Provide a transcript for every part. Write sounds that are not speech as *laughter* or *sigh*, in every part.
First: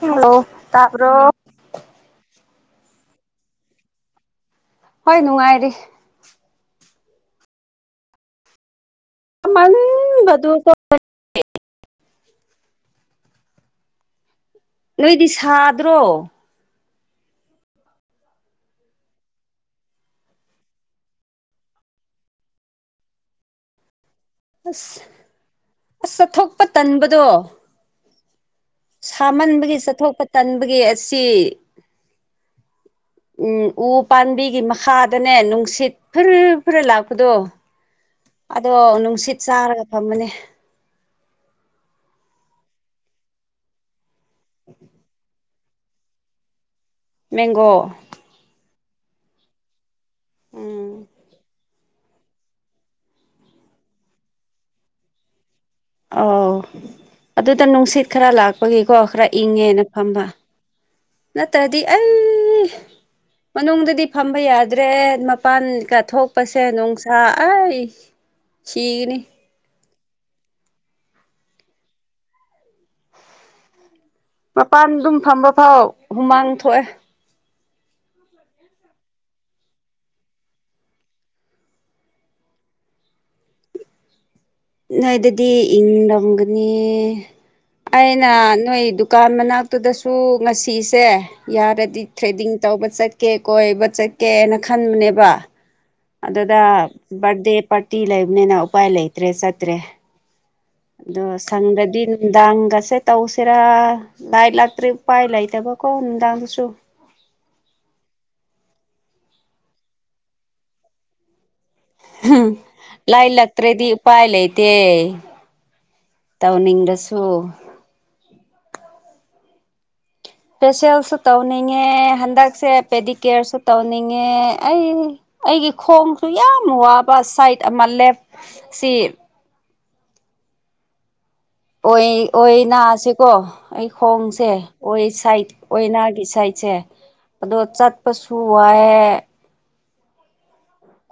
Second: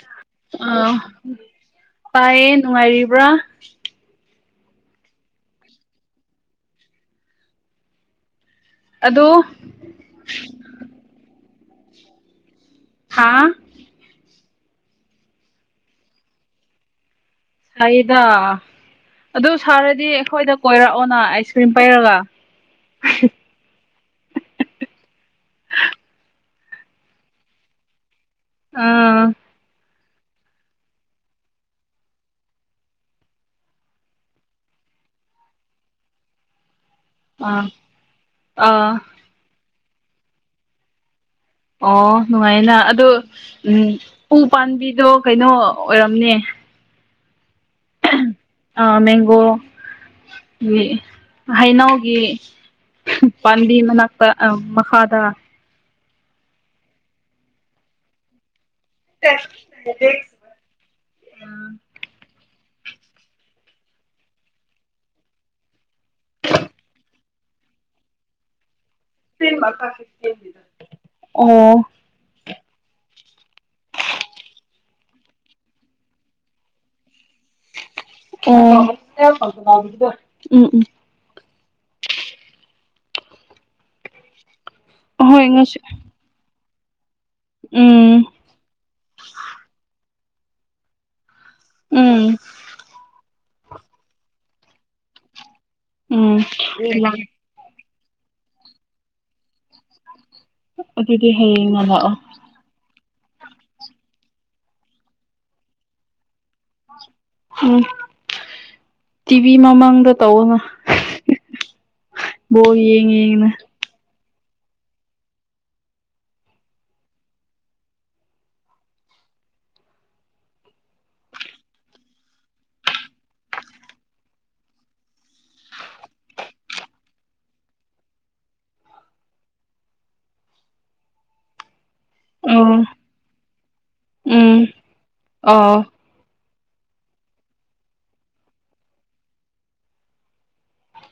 Hello ꯑ ꯇꯥꯕ꯭ꯔꯣ ꯄꯥꯏꯌꯦ ꯅꯨꯡꯉꯥꯏꯔꯤꯕ꯭ꯔꯥ ꯍꯣꯏ ꯅꯨꯡꯉꯥꯏꯔꯤ ꯑꯗꯣ ꯁꯥꯃꯟꯕꯗꯨ ꯍꯥꯥ ꯅꯣꯏꯗꯤ ꯁꯥꯗ꯭ꯔꯣ ꯁꯩꯗꯥ ꯑꯗꯨ ꯁꯥꯔꯗꯤ ꯑꯩꯈꯣꯏꯗ ꯀꯣꯏꯔꯛꯑꯣꯅ ꯑꯥꯏꯁ ꯀ꯭ꯔꯤꯝ ꯄꯩꯔꯒ ꯑ ꯑꯁ ꯑꯁ ꯆꯠꯊꯣꯛꯄ ꯇꯟꯕꯗꯣ ꯑꯥ ꯁꯥꯃꯟꯕꯒꯤ ꯆꯠꯊꯣꯛꯄ ꯇꯟꯕꯒꯤ ꯑꯁꯤ ꯎꯝ ꯎ ꯄꯥꯝꯕꯤꯒꯤ ꯃꯈꯥꯗꯅꯦ ꯅꯨꯡꯁꯤꯠ ꯐꯜ ꯈꯔ ꯂꯥꯛꯄꯗꯣ ꯑꯥ ꯑꯗꯣ ꯑꯥ ꯅꯨꯡꯁꯤꯠ ꯆꯥꯔꯒ ꯐꯝꯗꯅꯦ ꯑꯣ ꯅꯨꯡꯉꯥꯏꯅ ꯑꯗꯣ ꯎꯝ ꯎ ꯄꯥꯝꯕꯤꯗꯣ ꯀꯩꯅꯣ ꯑꯣꯏꯔꯝꯅꯦ ꯃꯦꯡꯒꯣ ꯑ ꯃꯦꯡꯒꯣ ꯎꯝ ꯍꯩꯅꯥꯎ ꯑꯩ ꯒꯤ ꯄꯥꯝꯕꯤ ꯃꯅꯥꯛꯇ ꯃꯈꯥꯗ ꯑꯣ ꯑꯗꯨꯗ ꯅꯨꯡꯁꯤꯠ ꯈꯔ ꯂꯥꯛ ꯑꯩꯏꯒꯤꯀꯣ ꯈꯔ ꯏꯪꯉꯦꯅ ꯐꯝꯕ ꯅꯠꯇ꯭ꯔꯗꯤ ꯑꯩ *inaudible* ꯃꯅꯨꯡꯗꯗꯤ ꯐꯝꯕ ꯌꯥꯗ꯭ꯔꯦ ꯃꯄꯥꯟꯒ ꯊꯣꯛꯄꯁꯦ ꯅꯨꯡꯁꯥ ꯑꯩ *inaudible* ꯁꯤꯒꯅꯤ ꯊꯤꯟꯕ ꯐꯦ ꯑꯣ ꯃꯄꯥꯟ ꯑꯗꯨꯝ ꯐꯝꯕ ꯐꯥꯎ ꯍꯨꯃꯥꯡ ꯊꯣꯛꯑꯦ ꯑ ꯎꯝ ꯎꯝ ꯍꯣꯏ ꯅꯣꯏꯗꯗꯤ ꯉꯁꯤ ꯏꯪ ꯅꯝꯒꯅꯤ ꯎꯝ ꯑꯩꯅ ꯅꯣꯏ ꯗꯨꯀꯥꯟ ꯃꯅꯥꯛꯇꯨꯗꯁꯨ ꯉꯁꯤꯁꯦ ꯌꯥꯔꯗꯤ ꯎꯝ ꯊ꯭ꯔꯦꯗꯤꯡ ꯇꯧꯕ ꯆꯠꯀꯦ ꯀꯣꯏꯕ ꯆꯠꯀꯦꯅ ꯈꯟꯕꯅꯦꯕ ꯎꯝ ꯑꯗꯨꯗ ꯕꯥꯔꯗꯦ ꯄꯥꯔꯇꯤ ꯂꯩꯕꯅꯤꯅ ꯎꯄꯥꯏ ꯂꯩꯇ꯭ꯔꯦ ꯆꯠꯇ꯭ꯔꯦ ꯑꯗꯣ ꯑꯗꯨꯗꯤ ꯍꯌꯦꯡꯅ ꯂꯥꯛꯑꯣ ꯁꯪꯗꯗꯤꯗꯥꯒꯁꯦ ꯇꯧꯁꯤꯔꯥ ꯂꯥꯏꯔꯤꯛ ꯂꯥꯛꯇ꯭ꯔꯤ ꯎꯄꯥꯏ ꯂꯩꯇꯕꯀꯣ ꯅꯨꯡꯗꯥꯡꯗ ꯎꯝ ꯇꯤꯚꯤ ꯃꯃꯥꯡꯗ ꯇꯧꯅ ꯎꯝ ꯂꯥꯏ ꯏꯜ ꯂꯥꯛꯇ꯭ꯔꯦꯗꯤ ꯎꯄꯥꯏ ꯂꯩꯇꯦ ꯇꯧꯅꯤꯡꯗꯁꯨ ꯏꯁꯦꯁꯦꯜꯁꯨ ꯇꯧꯅꯤꯡꯉꯦ ꯍꯟꯗꯛꯁꯦ ꯄꯦꯗꯤ ꯀꯦꯌꯔꯁꯨ ꯇꯧꯅꯤꯡꯉꯦ ꯑꯩ ꯑꯩꯒꯤ ꯈꯣꯡꯁꯨ ꯌꯥꯝ ꯋꯥꯕ ꯁꯥꯏꯠ ꯑꯃ ꯂꯦꯞ ꯁꯤ ꯑꯣꯏ ꯑꯣꯏ ꯑꯣ ꯅꯥꯁꯤꯀꯣ ꯑꯩ ꯈꯣꯡꯁꯦ ꯎꯝ ꯑꯣꯏ ꯁꯥꯏꯠ ꯑꯥ ꯑꯣꯏꯅꯥꯒꯤ ꯁꯥꯏꯠꯁꯦ ꯑꯗꯣ ꯆꯠꯄꯁꯨ ꯋꯥꯏꯑꯦ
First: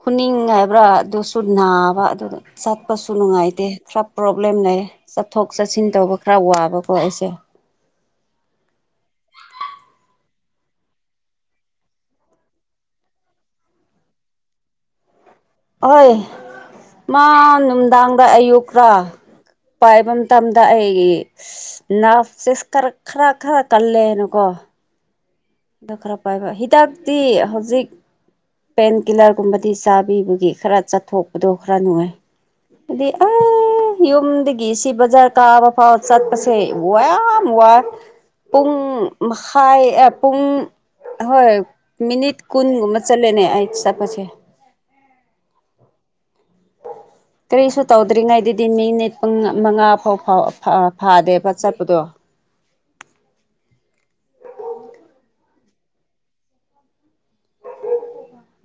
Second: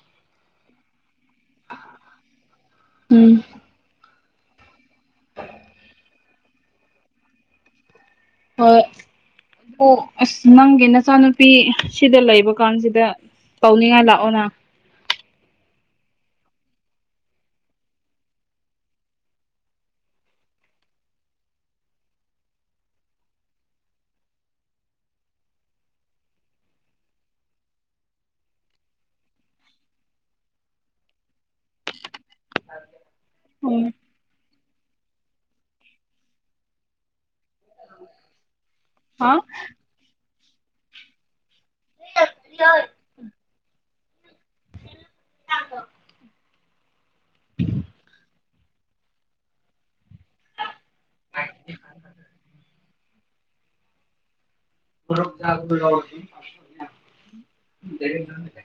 ꯈꯨꯅꯤꯡ ꯍꯥꯏꯕ꯭ꯔꯥ ꯑꯗꯨꯁꯨ ꯅꯥꯕ ꯑꯗꯨꯗ ꯆꯠꯄꯁꯨ ꯎꯝ ꯅꯨꯡꯉꯥꯏꯇꯦ ꯈꯔ ꯄ꯭ꯔꯣꯕ꯭ꯂꯦꯝ ꯂꯩ ꯆꯠꯊꯣꯛ ꯆꯠꯁꯤꯟ ꯇꯧꯕ ꯈꯔ ꯋꯥꯕꯀꯣ ꯑꯩꯁꯦ ꯍꯣꯏ ꯑꯗꯣ ꯑꯁ ꯅꯪꯒꯤ ꯅꯆꯥꯅꯨꯄꯤ ꯁꯤꯗ ꯂꯩꯕ ꯀꯥꯟꯁꯤꯗ ꯄꯥꯎꯅꯤꯡꯉ ꯂꯥꯛꯑꯣꯅ ꯍꯣꯏ ꯃꯥ ꯅꯨꯡꯗꯥꯡꯗ ꯑꯌꯨꯛꯀꯥ ꯄꯥꯏꯕ ꯃꯇꯝꯗ ꯑꯩꯒꯤ ꯅꯥꯁꯦ ꯈꯔ ꯈꯔ ꯀꯜꯂꯦꯅꯀꯣ ꯋꯥ ꯑꯗ ꯈꯔ ꯄꯥꯏꯕ ꯍꯤꯗꯥꯛꯇꯤ ꯍꯧꯖꯤꯛ ꯄꯦꯟꯀꯤꯤꯂꯔꯒꯨꯝꯕꯗꯤ ꯆꯥꯕꯤꯕꯒꯤ ꯈꯔ ꯆꯠꯊꯣꯛꯄꯗꯣ ꯈꯔ ꯅꯨꯡꯉꯥꯏ ꯑꯗꯤ ꯑ ꯎꯝ ꯌꯨꯝꯗꯒꯤ ꯁꯤ ꯕꯖꯥꯔ ꯀꯥꯕ ꯐꯥꯎ ꯆꯠꯄꯁꯦ ꯋꯥ ꯌꯥꯝ ꯋꯥꯏ ꯄꯨꯡ ꯍꯥ ꯃꯈꯥꯏ ꯑꯦꯞ ꯄꯨꯡ ꯍꯣꯏ ꯃꯤꯅꯤꯠ ꯀꯨꯟꯒꯨꯝꯕ ꯆꯠꯂꯦꯅꯦ ꯑꯩ ꯆꯠꯄꯁꯦ *inaudible* ꯀꯔꯤꯁꯨ ꯇꯧꯗ꯭ꯔꯤꯉꯩꯗꯗꯤ ꯃꯤꯅꯤꯠ ꯄꯨꯡ ꯃꯉꯥ ꯐꯥꯎ ꯐꯥꯗꯦꯕ ꯆꯠꯄꯗꯣ *inaudible*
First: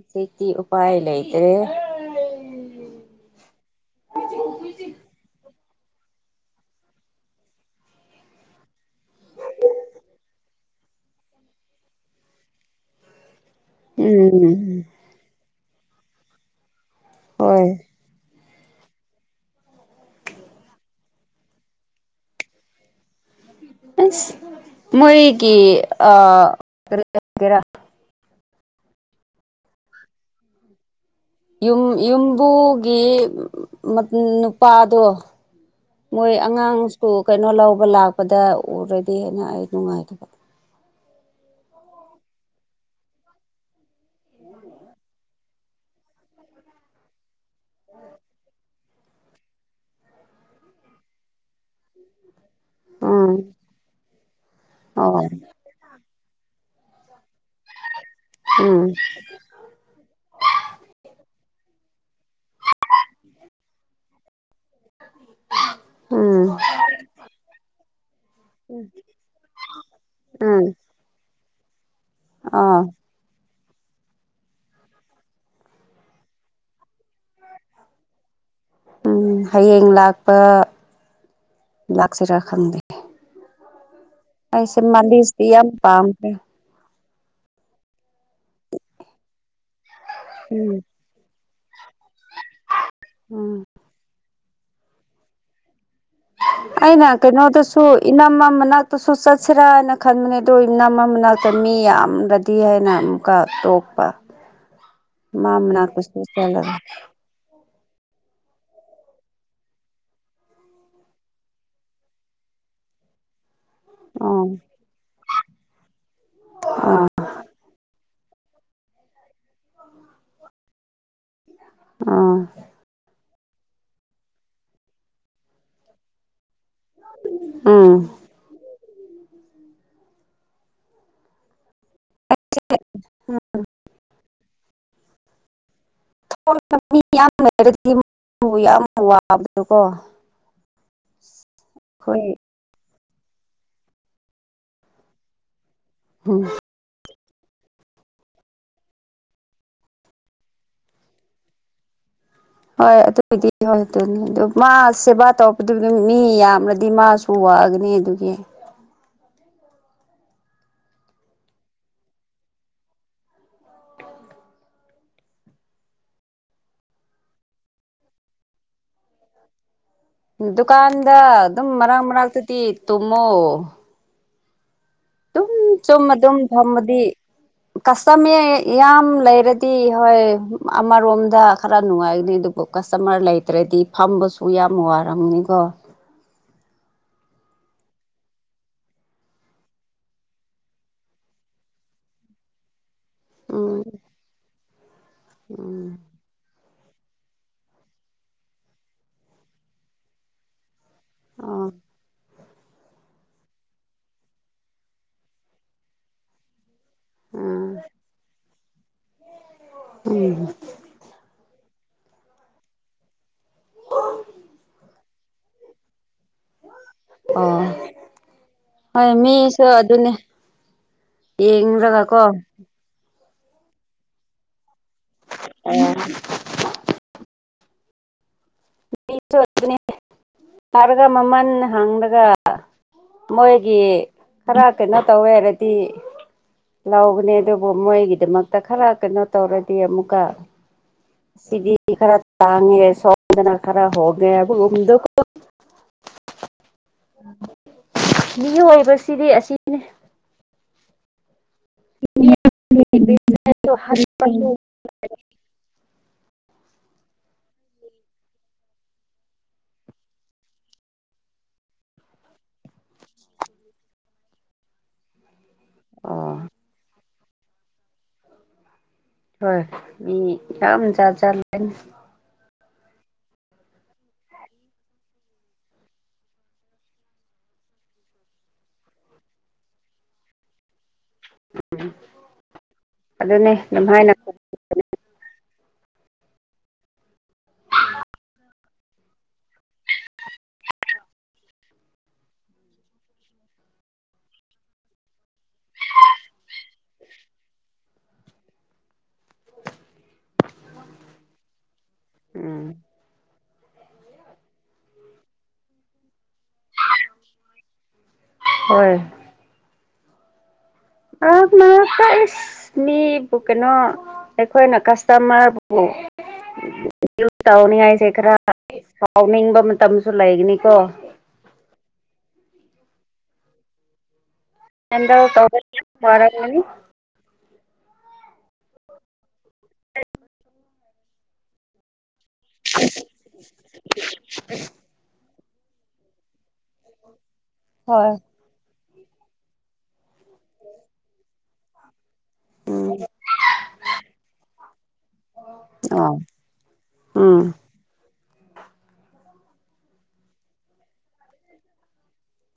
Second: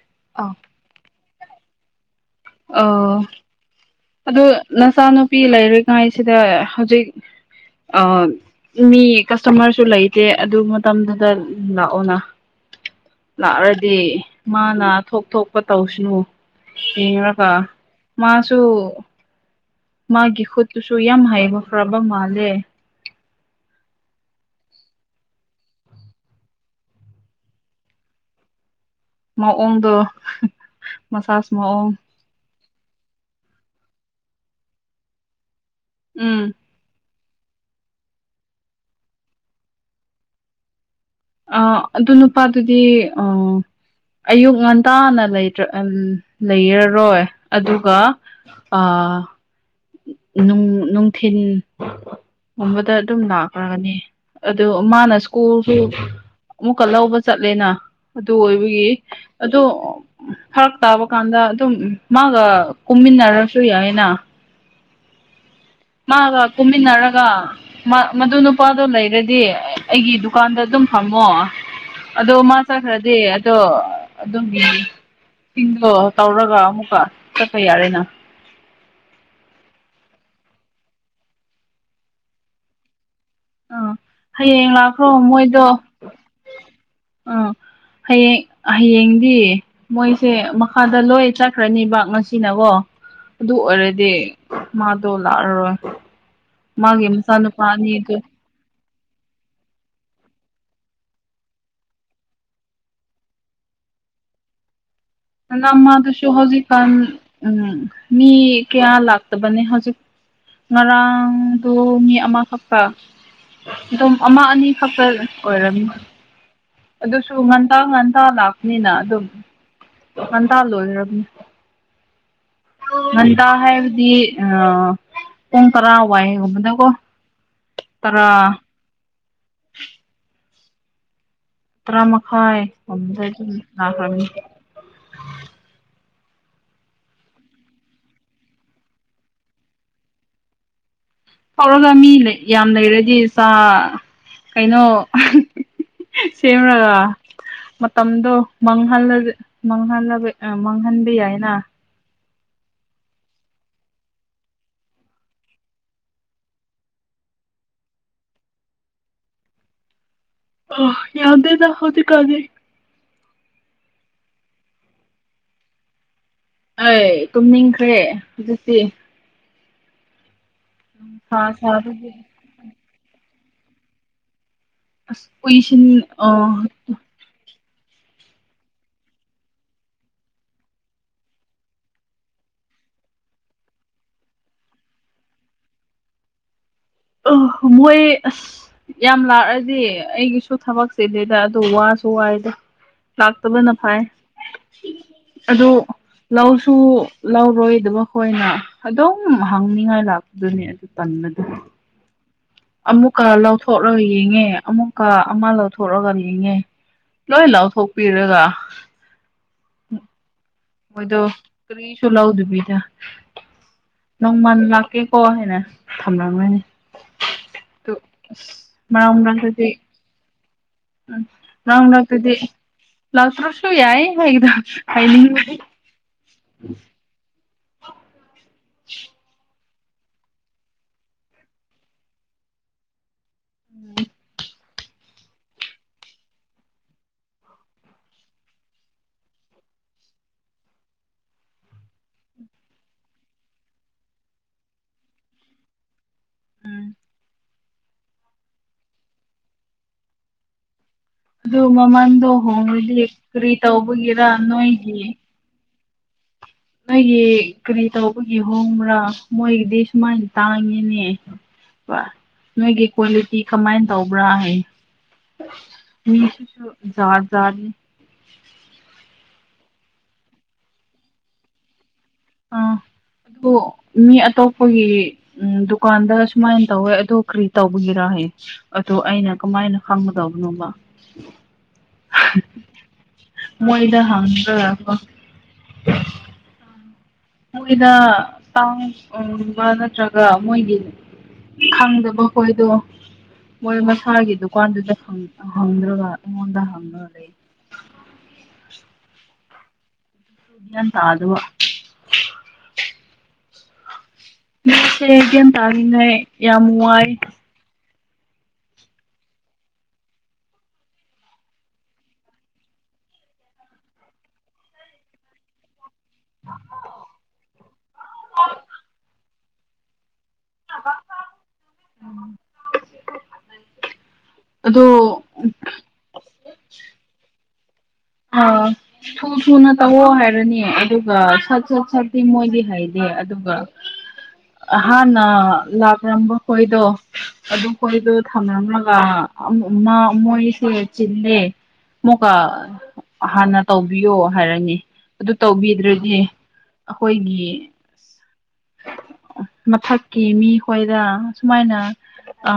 ꯁꯦꯇꯤ ꯑꯥ ꯎꯄꯥꯏ ꯂꯩꯇ꯭ꯔꯦ ꯑ ꯅꯆꯥꯅꯨꯄꯤ ꯂꯩꯔꯤꯉꯥꯏꯁꯤꯗ ꯍꯧꯖꯤꯛ ꯑ ꯃꯤ ꯀꯁꯇꯃꯔꯁꯨ ꯂꯩꯇꯦ ꯑꯗꯨ ꯃꯇꯝꯗꯨꯗ ꯂꯥꯛꯑꯣꯅ ꯂꯥꯛꯑꯗꯤ ꯎꯝ ꯃꯥꯅ ꯊꯣꯛ ꯊꯣꯛꯄ ꯇꯧꯁꯅꯨ ꯇꯀꯥ ꯍꯣꯏ ꯃꯥꯁꯨꯁꯨ ꯃꯥꯒꯤ ꯈꯨꯠꯇꯨꯁꯨ ꯌꯥꯝ ꯍꯩꯕ ꯐ꯭ꯔꯕ ꯃꯥꯜꯂꯦ ꯃꯣꯔꯤ ꯀ ꯑꯔ ꯃꯑꯣꯡꯗꯣ ꯃꯁꯥꯁ ꯃꯑꯣꯡ ꯌꯨꯝꯕꯨꯒꯤ ꯅꯨꯄꯥꯗꯣ ꯃꯣꯏ ꯎꯝ ꯑꯉꯥꯡ ꯀꯩꯅꯣ ꯂꯧꯕ ꯂꯥꯛꯄꯗ ꯎꯔꯗꯤꯅ ꯑꯩ ꯅꯨꯡꯉꯥꯏꯇꯕ ꯑ ꯑꯗꯨ ꯅꯨꯄꯥꯗꯨꯗꯤ ꯑ ꯑꯌꯨꯛ ꯉꯟꯇꯥꯅꯇ꯭ꯔ ꯎ ꯂꯩꯔꯔꯣꯏ ꯑꯗꯨꯒ ꯑ ꯅꯨꯡ ꯅꯨꯡꯊꯤꯟ ꯨꯃꯝꯕꯗ ꯑꯗꯨꯝ ꯎꯝ ꯂꯥꯛꯈ꯭ꯔꯒꯅꯤ ꯑꯗꯨ ꯃꯥꯅ ꯍꯣꯏ ꯁ꯭ꯀꯨꯜꯁꯨ ꯑꯃꯨꯛꯀ ꯂꯧꯕ ꯆꯠꯂꯦꯅ ꯑꯗꯨ ꯎꯝ ꯑꯣꯏꯕꯒꯤ ꯑꯗꯣ ꯐꯔꯛ ꯇꯥꯕ ꯀꯥꯟꯗ ꯑꯗꯨꯝ ꯃꯥꯒ ꯀꯨꯝꯃꯤꯅꯔꯁꯨ ꯌꯥ ꯍꯥꯏꯅ ꯃꯥꯒ ꯎꯝ ꯀꯨꯝꯃꯤꯟꯅꯔꯒ ꯃꯗꯨ ꯅꯨꯄꯥꯗꯣ ꯂꯩꯔꯗꯤ ꯑꯩꯒꯤ ꯗꯨꯀꯥꯟꯗ ꯎꯝ ꯑꯗꯨꯝ ꯐꯃꯣ ꯑꯗꯣ ꯃꯥ ꯑꯥ ꯆꯈ꯭ꯔꯗꯤ ꯑꯗꯣ ꯑꯗꯨꯝ ꯌꯦꯡ ꯁꯤꯡꯗꯣ ꯇꯧꯔꯒ ꯑꯃꯨꯛꯀ ꯆꯠꯄ ꯌꯥꯔꯦꯅ ꯎꯝ ꯍꯌꯦꯡ ꯂꯥꯛꯄ ꯂꯥꯛꯁꯤꯔꯥ ꯈꯪꯗꯦ ꯑꯥ ꯍꯌꯦꯡ ꯑꯩꯁꯦ ꯂꯥꯛꯈ꯭ꯔꯣ ꯃꯗꯤꯁꯇ ꯌꯥꯝ ꯄꯥꯝꯒ ꯑ ꯍꯌꯦꯡ ꯍꯌꯦꯡꯗꯤ ꯃꯣꯏꯁꯦ ꯎꯝ ꯃꯈꯥꯗ ꯂꯣꯏ ꯆꯠꯈ꯭ꯔꯅꯤ ꯕꯥꯛ ꯉꯁꯤꯅꯀꯣ ꯑꯗꯨ ꯎꯝ ꯑꯣꯏꯔꯗꯤ ꯃꯥꯗ ꯂꯥꯣꯏ ꯑꯅ ꯀꯩꯅꯣꯗꯁꯨ ꯏꯅꯃ ꯃꯅꯥ ꯇꯁꯨ ꯆꯠꯁꯤꯔꯥꯅ ꯈꯟꯕꯅꯦ ꯑꯗꯨꯗꯣ ꯏꯅꯝꯃ ꯃꯅꯥꯛꯇ ꯃꯤ ꯌꯥꯝꯅꯗꯤ ꯍꯥꯏꯅ ꯑꯃꯨꯛꯀ ꯇꯣꯛ ꯄ ꯅꯃꯗꯁꯨ ꯍꯧꯖꯤ ꯆꯠꯂꯒ ꯀꯝ ꯎꯝ ꯃꯤ ꯀꯌꯥ ꯂꯥꯛꯇꯕꯅꯦ ꯍꯧꯖꯤꯛ ꯉꯔꯥꯡꯗꯨ ꯃꯤ ꯑꯃꯈꯛꯇ ꯑꯗꯨꯝ ꯑꯃ ꯑꯥ ꯑꯅꯤ ꯈꯛꯇ ꯑꯣꯏꯔꯝꯃꯤ ꯑꯗꯨꯁꯨ ꯉꯟꯇꯥ ꯉꯟ ꯉꯟꯇꯥ ꯂꯥꯛꯄꯅꯤꯅ ꯑꯗꯨꯝ ꯉꯟꯇꯥ ꯂꯣꯏꯈ꯭ꯔꯕꯅꯤ ꯑꯥ ꯉꯟꯇꯥ ꯍꯥꯏꯕꯗꯤ ꯄꯨꯡ ꯇꯔꯥꯋꯥꯏꯒꯨꯝꯕꯗ ꯣ ꯎꯝ ꯇꯔ ꯑꯠꯇꯥ ꯃꯈꯈꯑꯗ ꯂ ꯃꯤ ꯌꯥꯝ ꯂꯩꯔꯗꯤꯕꯨ ꯌꯥꯝ ꯋꯥꯕꯗꯀꯣ ꯍꯧꯔꯒ ꯃꯤ ꯌꯥꯝ ꯂꯩꯔꯗꯤ ꯆꯥ ꯀꯩꯅꯣ ꯎꯝ ꯁꯦꯝꯦꯃ ꯔꯒ ꯃꯇꯝꯗꯣ ꯃꯥꯡꯍꯜꯂ ꯃꯥꯡꯍꯜꯂ ꯃꯥꯡꯍꯟꯕ ꯌꯥꯏꯅ ꯍꯣꯏ ꯑꯗꯨꯏꯗꯤ ꯍꯣꯏ ꯑꯗꯨꯅꯤ ꯑꯗꯨ ꯃꯥ ꯁꯦꯕꯥ ꯇꯧꯔꯛꯄꯗꯨ ꯃꯤ ꯌꯥꯝꯔ꯭ꯗꯤ ꯃꯥꯁꯨ ꯄꯒꯅꯤ ꯑꯗꯨꯒꯤ ꯑ ꯌꯥꯗꯦꯗ ꯍꯧꯖꯤꯛ ꯀꯥꯟꯗꯤ ꯑꯩ ꯇꯨꯝꯅꯤꯡꯈ꯭ꯔꯦ ꯍꯧꯖꯤꯛꯇꯤ ꯗꯨꯀꯥꯟꯗ ꯅꯨꯡꯁꯥ ꯑꯗꯨꯝ ꯃꯔꯛ ꯁꯥꯕꯒꯤ ꯃꯔꯛꯇꯗꯤ ꯇꯨꯝꯃꯣ ꯑꯁ ꯑꯗꯨꯝ ꯎꯏꯁꯤꯟ ꯆꯨꯝꯃ ꯑ ꯑꯗꯨꯝ ꯊꯝꯃꯗꯤ ꯀꯁꯇꯝꯃꯦ ꯌꯥꯝ ꯂꯩꯔꯗꯤ ꯍꯣꯏ ꯑꯃꯔꯣꯝꯗ ꯈꯔ ꯅꯨꯡꯉꯥꯏꯒꯅꯤ ꯀꯁꯇꯃꯔ ꯂꯩꯇ꯭ꯔꯗꯤ ꯐꯝꯕꯁꯨ ꯌꯥꯝ ꯋꯥꯔꯝꯅꯤꯀꯣ ꯑ ꯃꯣꯏ ꯑ ꯌꯥꯝ ꯂꯥꯛꯑꯗꯤ ꯑꯩꯒꯤꯁꯨ ꯊꯕꯛ ꯆꯤꯜꯂꯦꯗꯥ ꯑꯗꯨ ꯋꯥꯁꯨ ꯋꯥꯏꯗ ꯂꯥꯛꯇꯕꯅ ꯎꯝ ꯐꯥꯏ ꯑꯗꯨ ꯎꯝ ꯂꯧ ꯁꯨ ꯂꯧꯔꯣꯏꯗꯕ ꯈꯣꯏꯅ ꯑꯗꯨꯝ ꯍꯪꯅꯤꯡꯉꯥꯏ ꯂꯥꯛꯄꯗꯨꯅꯦ ꯇꯗ ꯑꯣ ꯑꯃꯨꯛꯀ ꯂꯧꯊꯣꯛꯂꯒ ꯌꯦꯡꯉꯦ ꯑꯃꯨꯛꯀ ꯑꯃ ꯂꯧꯊꯣꯛꯂꯒ ꯌꯦꯡꯉꯦ ꯂꯣꯏ ꯎꯝ ꯂꯥꯎꯊꯣꯛꯄꯤꯔꯒ ꯎꯝ ꯃꯣꯏꯗ ꯀꯔꯤꯁꯨꯨ ꯂꯥꯎꯗ ꯄꯤꯖꯥ ꯅꯪ ꯃꯟ ꯂꯥꯛꯀꯦ ꯀꯣꯦꯅꯦ ꯊꯝꯂꯝꯅꯤ ꯑꯣ ꯑ ꯑ ꯍꯣꯏ ꯃꯤꯁꯨ ꯃꯥꯡꯗꯥꯪꯗꯗꯤ ꯑꯗꯨꯅꯦ ꯎ ꯌꯦꯡꯔꯒꯀꯣ ꯂꯇꯗꯤꯦ ꯂꯥꯎ ꯇ꯭ꯔꯣꯁꯨꯨ ꯌꯥꯏ ꯍꯥꯏꯥꯏ ꯎꯝ ꯈꯔꯒ ꯃꯃꯟ ꯍꯪꯂꯥꯒ ꯃꯣꯏꯒꯤ ꯈꯔ ꯀꯩꯅꯣ ꯇꯧꯋꯦꯔꯗꯤ ꯂꯥꯎꯒꯅꯦ ꯑꯗꯨꯕꯨ ꯃꯣꯏꯒꯤꯗꯃꯛꯇ ꯈꯔ ꯀꯩꯅꯣ ꯇꯧꯔꯗꯤ ꯑꯃꯨꯛꯀ ꯁꯤꯗꯤ ꯈꯔꯥ ꯇꯥꯡꯉꯦ꯫ ꯁꯣꯔꯠ꯭ ꯀꯗꯅ ꯈꯔ ꯍꯧꯒꯕꯕꯨ ꯍꯗꯣ ꯎꯝ ꯃꯤ ꯑꯣꯏꯕꯁꯤꯗꯤ ꯑꯁꯤꯅꯤ ꯑꯗꯨ ꯃꯃꯟꯗꯣ ꯍꯣꯡꯉꯗꯤ ꯀꯔꯤ ꯇꯧꯕꯒꯤꯔ ꯅꯣꯏꯒꯤ ꯅꯣꯏꯒꯤ ꯀꯔꯤ ꯇꯧꯕꯒꯤ ꯍꯣꯡꯕ꯭ꯔꯥ ꯃꯣꯏꯒꯤꯗꯤ ꯁꯨꯃꯥꯏꯅ ꯇꯥꯡꯉꯤꯅꯦ ꯅꯣꯏꯒꯤ ꯀ꯭ꯋꯥꯂꯤꯇꯤ ꯀꯃꯥꯏꯅ ꯇꯧꯕ꯭ꯔꯥ ꯍꯥꯏꯌꯦ ꯑꯣ ꯃꯤꯁꯤꯁꯨ ꯖꯥꯠ ꯍꯥꯠꯅꯦ ꯍꯣꯏ ꯃꯤ ꯌꯥꯝ ꯆꯥꯠ ꯆꯥꯠ ꯂꯩ ꯑꯥ ꯑꯗꯨ ꯃꯤ ꯑꯇꯣꯞꯄꯒꯤ ꯎ ꯗꯨꯀꯥꯟꯗ ꯁꯨꯃꯥꯏꯅ ꯇꯧꯋꯦ ꯑꯗꯨ ꯀꯔꯤ ꯇꯧꯕꯒꯤꯔꯥ ꯑꯗꯨ ꯑꯩꯅ ꯀꯃꯥꯏꯅ ꯈꯪꯒꯗꯧꯕꯅꯣꯕ ꯑꯗꯨꯅꯦ ꯃꯣꯏꯗ ꯑꯗꯨꯝꯍꯥꯏꯅ ꯍꯪꯒꯗꯕꯀꯣ ꯃꯣꯏꯅ ꯇꯥꯡꯕ ꯅꯠꯇ꯭ꯔꯒ ꯃꯣꯏꯒꯤ ꯈꯪꯗꯕ ꯍꯣꯏꯗꯣ ꯃꯣꯏ ꯃꯁꯥꯒꯤ ꯗꯨꯀꯥꯟꯗꯨꯗ ꯍꯪꯗ꯭ꯔꯒ ꯑꯩꯉꯣꯟꯗ ꯍꯪꯉ ꯂꯩ *inaudible* ꯒꯌ꯭ꯥꯟ ꯇꯥꯗꯅꯥ ꯎꯝ ꯗꯤ ꯌꯥꯝ ꯇꯥꯔꯅ ꯌꯥꯝ ꯋꯥꯏ ꯍꯣꯏ ꯑ ꯃꯥ ꯇ ꯏꯁ ꯃꯤ ꯀꯩꯅꯣ ꯑꯩꯈꯣꯏꯅ ꯀꯥꯁꯇꯃꯔ ꯕꯨ ꯇꯅꯤ ꯈꯔꯥ ꯐꯥꯎ ꯃꯇꯝꯁꯨ ꯂꯥꯏꯒꯅꯤꯀꯣ ꯑꯗꯣ ꯑꯦ ꯇꯕ ꯋꯥꯔꯅꯤ ꯑ ꯊꯨ ꯊꯨꯅ ꯇꯧꯋꯣ ꯍꯥꯏꯔꯅꯤ ꯑꯗꯨꯒ ꯁꯠ ꯁꯠ ꯁꯠ ꯁꯤ ꯃꯣꯏꯗꯤ ꯍꯥꯏꯗꯦ ꯑꯗꯨꯒ ꯍꯥꯟꯅ ꯂꯥꯛꯂꯝꯝꯕ ꯍꯣꯏꯗꯣ ꯑꯗꯨ ꯍꯣꯏ ꯍꯣꯏꯗꯣ ꯊꯝꯅꯔꯝꯂ ꯃꯥ ꯑꯃꯣꯌꯁꯤ ꯆꯂꯦ ꯃꯈ ꯎꯝ ꯍꯥꯟꯅ ꯇꯧꯕꯤꯌꯣ ꯍꯥꯏꯔꯅꯤ ꯑꯗꯨ ꯇꯧꯕꯤꯗ꯭ꯔꯗꯤ ꯑꯣ ꯑꯩꯈꯣꯏꯒꯤ ꯎꯝ ꯃꯊꯛꯀꯤ ꯃꯤꯈꯣꯏꯗ ꯁꯨꯃꯥꯏꯅ ꯑ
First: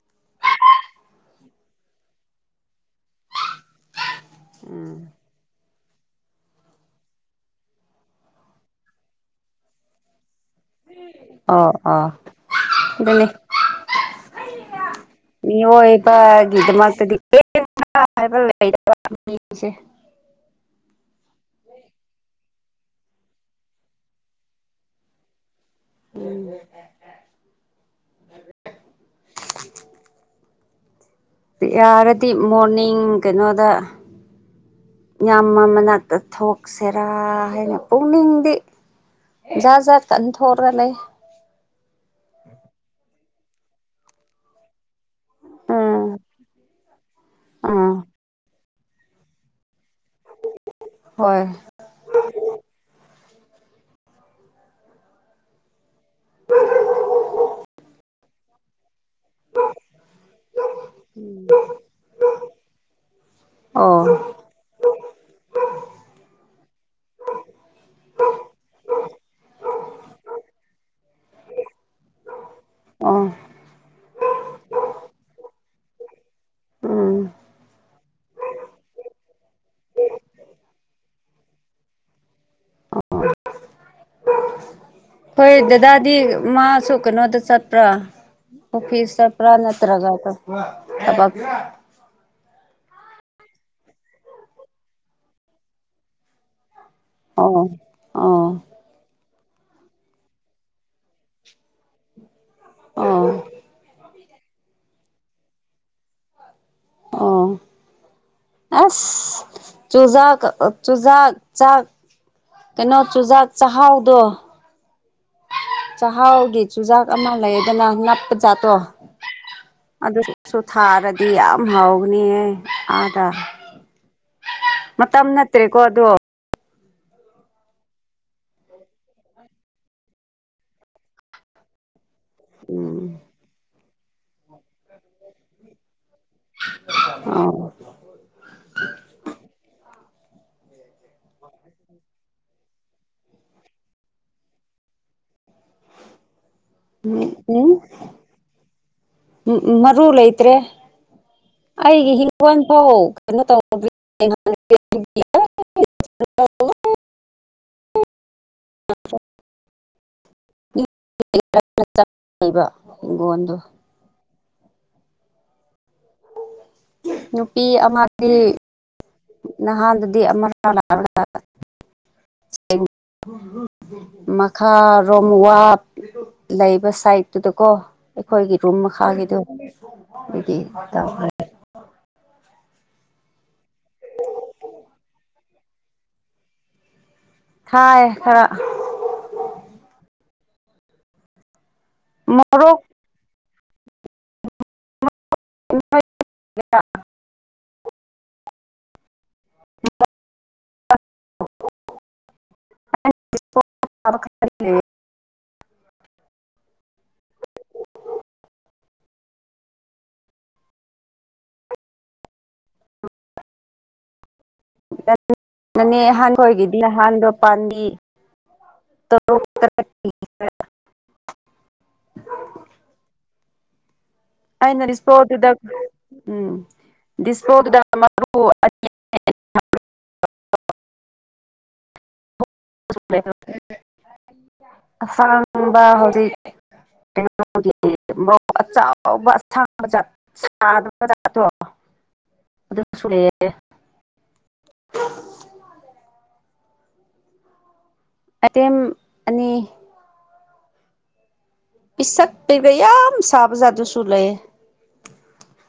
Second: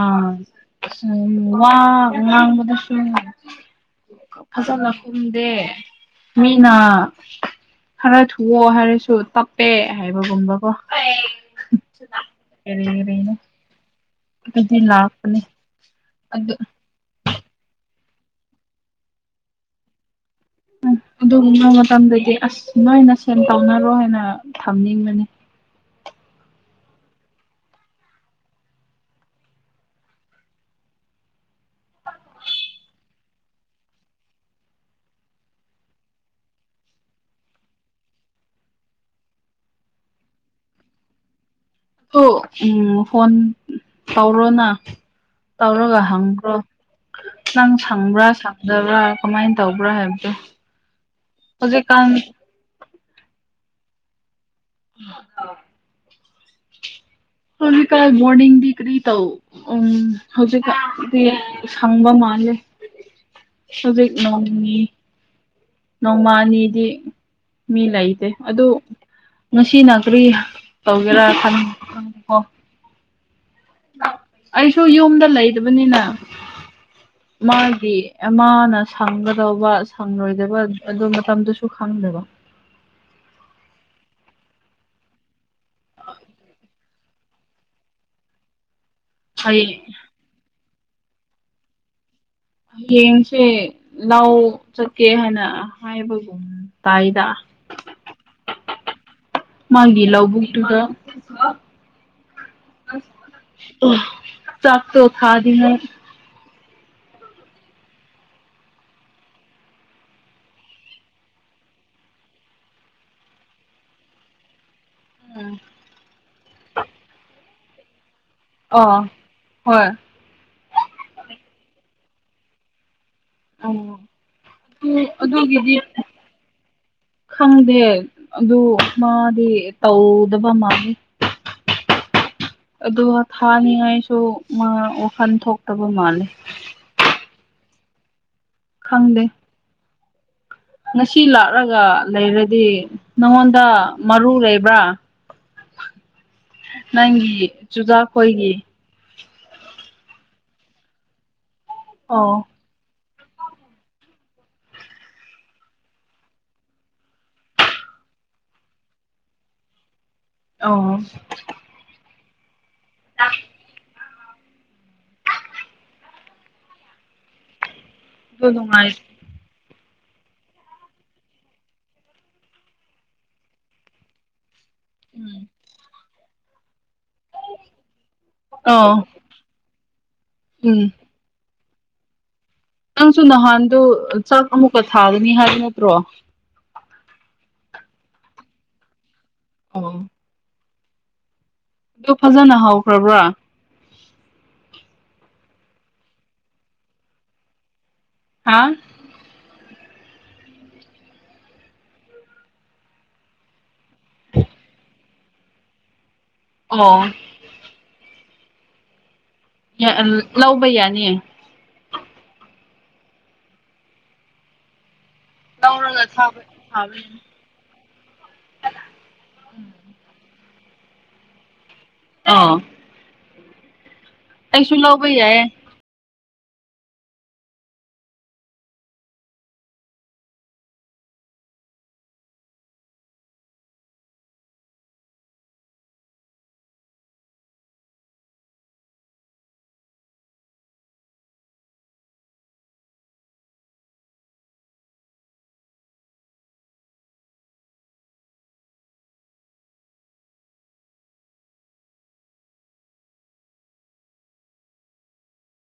ꯋꯥ ꯋꯥꯝꯕꯗ ꯎꯝ ꯃꯤꯅꯥ ꯈꯔ ꯊꯣꯛꯨꯑꯣ ꯍꯥꯏꯔꯁꯨ ꯇꯞꯄꯦ ꯍꯥꯏꯕꯒꯨꯝꯕ ꯑꯣ ꯀꯔꯤ ꯑꯅꯤ ꯀꯔꯤꯅꯣ ꯑꯗꯨꯗꯤ ꯂꯥꯛꯄꯅꯦ ꯉ ꯏꯕ ꯑꯗꯨ ꯤꯗ ꯃꯥꯥꯛꯇꯗꯤ ꯍꯥꯏꯕꯁꯦ ꯑꯗꯨ ꯒꯨꯝꯕ ꯃꯇꯝꯗꯗꯤ ꯑꯁ ꯅꯣꯏꯃꯥꯁꯦꯟ ꯇꯧꯅꯔꯣ ꯍꯥꯏꯅ ꯊꯝꯅꯤꯡꯕꯅꯤ ꯎꯝ ꯌꯥꯔꯗꯤ ꯃꯣꯔꯅꯤꯡ ꯀꯩꯅꯣꯗ ꯌꯥꯝꯃ ꯃꯅꯥꯛꯇ ꯊꯣꯛꯁꯦꯔꯥ ꯍꯥꯏꯅ ꯄꯨꯛꯅꯤꯡꯗꯤ ꯖꯠ ꯖꯥꯠ ꯇꯥ ꯑꯗꯨꯝ ꯊꯣꯛ ꯂꯩ ꯍ ꯎꯝ ꯐꯣꯟ ꯇꯧꯔꯣꯅ ꯇꯧꯔꯒ ꯎꯝ ꯍꯪꯈꯔꯣ ꯅꯪ ꯎꯝ ꯁꯪꯕ꯭ꯔꯥ ꯁꯪꯗꯕ꯭ꯔꯥ ꯀꯃꯥꯏꯅ ꯇꯧ ꯕ꯭ꯔꯍꯦꯕꯗ ꯍꯣꯏ ꯍꯧꯖꯤꯛ ꯀꯥꯟ ꯑ ꯍ ꯍꯧꯖꯤ ꯀ ꯃꯣꯔꯅꯤꯡꯔꯤ ꯇꯥꯎ ꯎ ꯍꯧꯖꯤꯛ ꯗꯤ ꯁꯪꯕ ꯃꯥꯜꯂꯦ ꯑꯣ ꯑꯗꯨꯅꯤ ꯅꯣꯡꯃꯅꯤꯗꯤ ꯃꯤ ꯂꯩꯇꯦ ꯑꯗꯨ ꯉꯁꯤꯅ ꯀꯔꯤ ꯇꯧꯒꯦꯔꯥꯣ ꯑꯣ ꯑꯩꯁꯨ ꯌꯨꯝꯗ ꯂꯩꯗꯕꯅꯤꯅ ꯎꯝ ꯃꯥꯒꯤ ꯑꯃꯅ ꯁꯪꯒꯗꯧꯕ ꯁꯪꯂꯣꯏꯗꯕ ꯑꯗꯨ ꯃꯇꯝꯗꯨꯁꯨ ꯈꯪꯗꯦꯕ *inaudible* ꯍꯣꯏ ꯗꯗꯥꯗꯤ ꯃꯥꯁꯨ ꯀꯩꯅꯣꯗ ꯆꯠꯄ꯭ꯔꯥ ꯑꯣꯐꯤꯁ ꯄꯨ꯭ꯔꯥ ꯍꯌꯦꯡ ꯅꯠꯇ꯭ꯔꯒ ꯍꯌꯦꯡꯁꯦ ꯂꯥꯎ ꯆꯠꯀꯦ ꯍꯥꯏꯅ ꯍꯥꯏꯕꯒꯨꯝ ꯇꯥꯏꯗ ꯑꯣ ꯑꯣ ꯃꯥꯒꯤ ꯂꯥꯎꯧꯕꯨꯛꯇꯨꯗ ꯑꯣ ꯑꯣ ꯆꯥꯛꯇ ꯊꯥꯗꯦ ꯑꯣ *inaudible* ꯑꯁ ꯆꯨꯖꯥꯛ ꯆꯨꯖꯥꯛ ꯆꯥꯛ ꯀꯩꯅꯣ ꯆꯨꯖꯥꯛ ꯆꯍꯥꯎꯗꯣ ꯎꯝ ꯆꯥꯛꯍꯥꯎꯒꯤ ꯆꯨꯖꯥꯛ ꯑꯃ ꯂꯩꯗꯅ ꯅꯞꯄꯗ ꯆꯥꯠꯇꯣ ꯑꯥ ꯍꯣꯏ ꯑꯗꯨꯁꯨ ꯊꯥꯔꯗꯤ ꯌꯥꯝ ꯍꯥꯎꯅꯤꯍ ꯑꯥꯗ ꯑꯣ ꯑꯗꯨ ꯃꯇꯝ ꯑꯗꯨꯒꯤꯗꯤ ꯅꯠꯇ꯭ꯔꯦꯀꯣ ꯑꯗꯣ ꯈꯪꯗꯦ ꯑꯗꯨ ꯃꯥꯗꯤ ꯇꯧꯗꯕ ꯃꯥꯜꯂꯤꯦ *inaudible* ꯎꯝ ꯑꯗꯨꯒ ꯊꯥꯅꯤꯉꯥꯏꯁꯨ ꯃꯥ ꯋꯥꯈꯜ ꯊꯣꯛꯇꯕ ꯃꯥꯜꯂꯦ ꯑꯥꯎ ꯈꯪꯗꯦ ꯉꯁꯤ ꯂꯥꯛꯂꯒ ꯂꯩꯔꯗꯤ ꯅꯉꯣꯟꯗ ꯃꯔꯨ ꯂꯩꯕ꯭ꯔꯥ ꯅꯪꯒꯤ ꯆꯨꯖꯥꯛꯈꯣꯏꯒꯤ ꯎ ꯃꯔꯨ ꯂꯩꯇ꯭ꯔꯦ ꯑꯩꯒꯤ ꯑꯣ ꯍꯤꯡꯈꯣꯣꯟ ꯐꯥꯎ *inaudible* *inaudible* ꯑ ꯩꯕ ꯏꯒꯣ ꯑꯣꯗꯨ ꯅꯨꯄꯤ ꯑꯃꯗꯤ ꯑꯗꯨ ꯅꯨꯡꯉꯥꯏ ꯅꯍꯥꯟꯗ ꯗꯤ ꯑꯃꯔꯀ ꯂ ꯈꯥꯔꯣꯝ ꯎꯝ ꯋꯥꯞ ꯂꯩ ꯁꯥꯏꯗꯠꯇꯨꯗꯀꯣ ꯑꯩꯈꯣꯏꯒꯤ ꯔꯨꯝ ꯑꯣ ꯃꯈꯥꯒꯤꯗꯣ ꯑꯗꯨꯗꯤ ꯎꯝ ꯇꯈ *inaudible* ꯅꯪꯁꯨ ꯅꯍꯥꯟꯗꯨꯣ ꯆꯥꯛ ꯑꯃꯨꯛꯀ ꯊꯥꯒꯅꯤ ꯍꯥꯏꯕ ꯅꯠꯇ꯭ꯔꯣ ꯊꯥꯏ ꯈꯔ ꯑꯣ ꯑꯗꯨ ꯐꯖꯅ ꯃꯣꯔꯣꯛ ꯍꯧꯈ꯭ꯔꯕ꯭ꯔꯥ *inaudible* ꯍꯥꯥ ꯑ ꯕ ꯈ ꯑꯣ ꯂꯧꯕ ꯌꯥꯅꯤꯌꯦ ꯅꯅꯦ ꯂꯧꯔꯒ ꯊꯥꯕ ꯑꯍꯥꯟꯕꯣꯏꯒꯤꯗꯤ ꯊꯥꯕ ꯑꯍꯥꯟꯕꯗꯣ ꯄꯥꯥꯟꯝꯕꯤ ꯇ ꯑꯣ ꯑꯩꯁꯨ ꯑꯅꯔꯤ ꯂꯧꯕ ꯌꯥꯏꯌꯦ ꯏꯁꯄꯣꯔꯠꯇꯗ ꯎꯝ ꯗꯤꯁꯄꯣꯗ ꯃꯔꯨ ꯑꯁꯥꯡꯕ ꯍꯧꯖꯤꯛ ꯀ ꯑꯆꯕꯕ ꯁꯥꯕꯥꯠꯇ꯭ꯔ *inaudible* ꯑ ꯑꯦꯝ ꯑꯅꯤ ꯄꯁꯥ ꯄꯒ ꯌꯥꯝ ꯁꯕꯖꯗꯨꯁꯨ ꯂꯩꯦ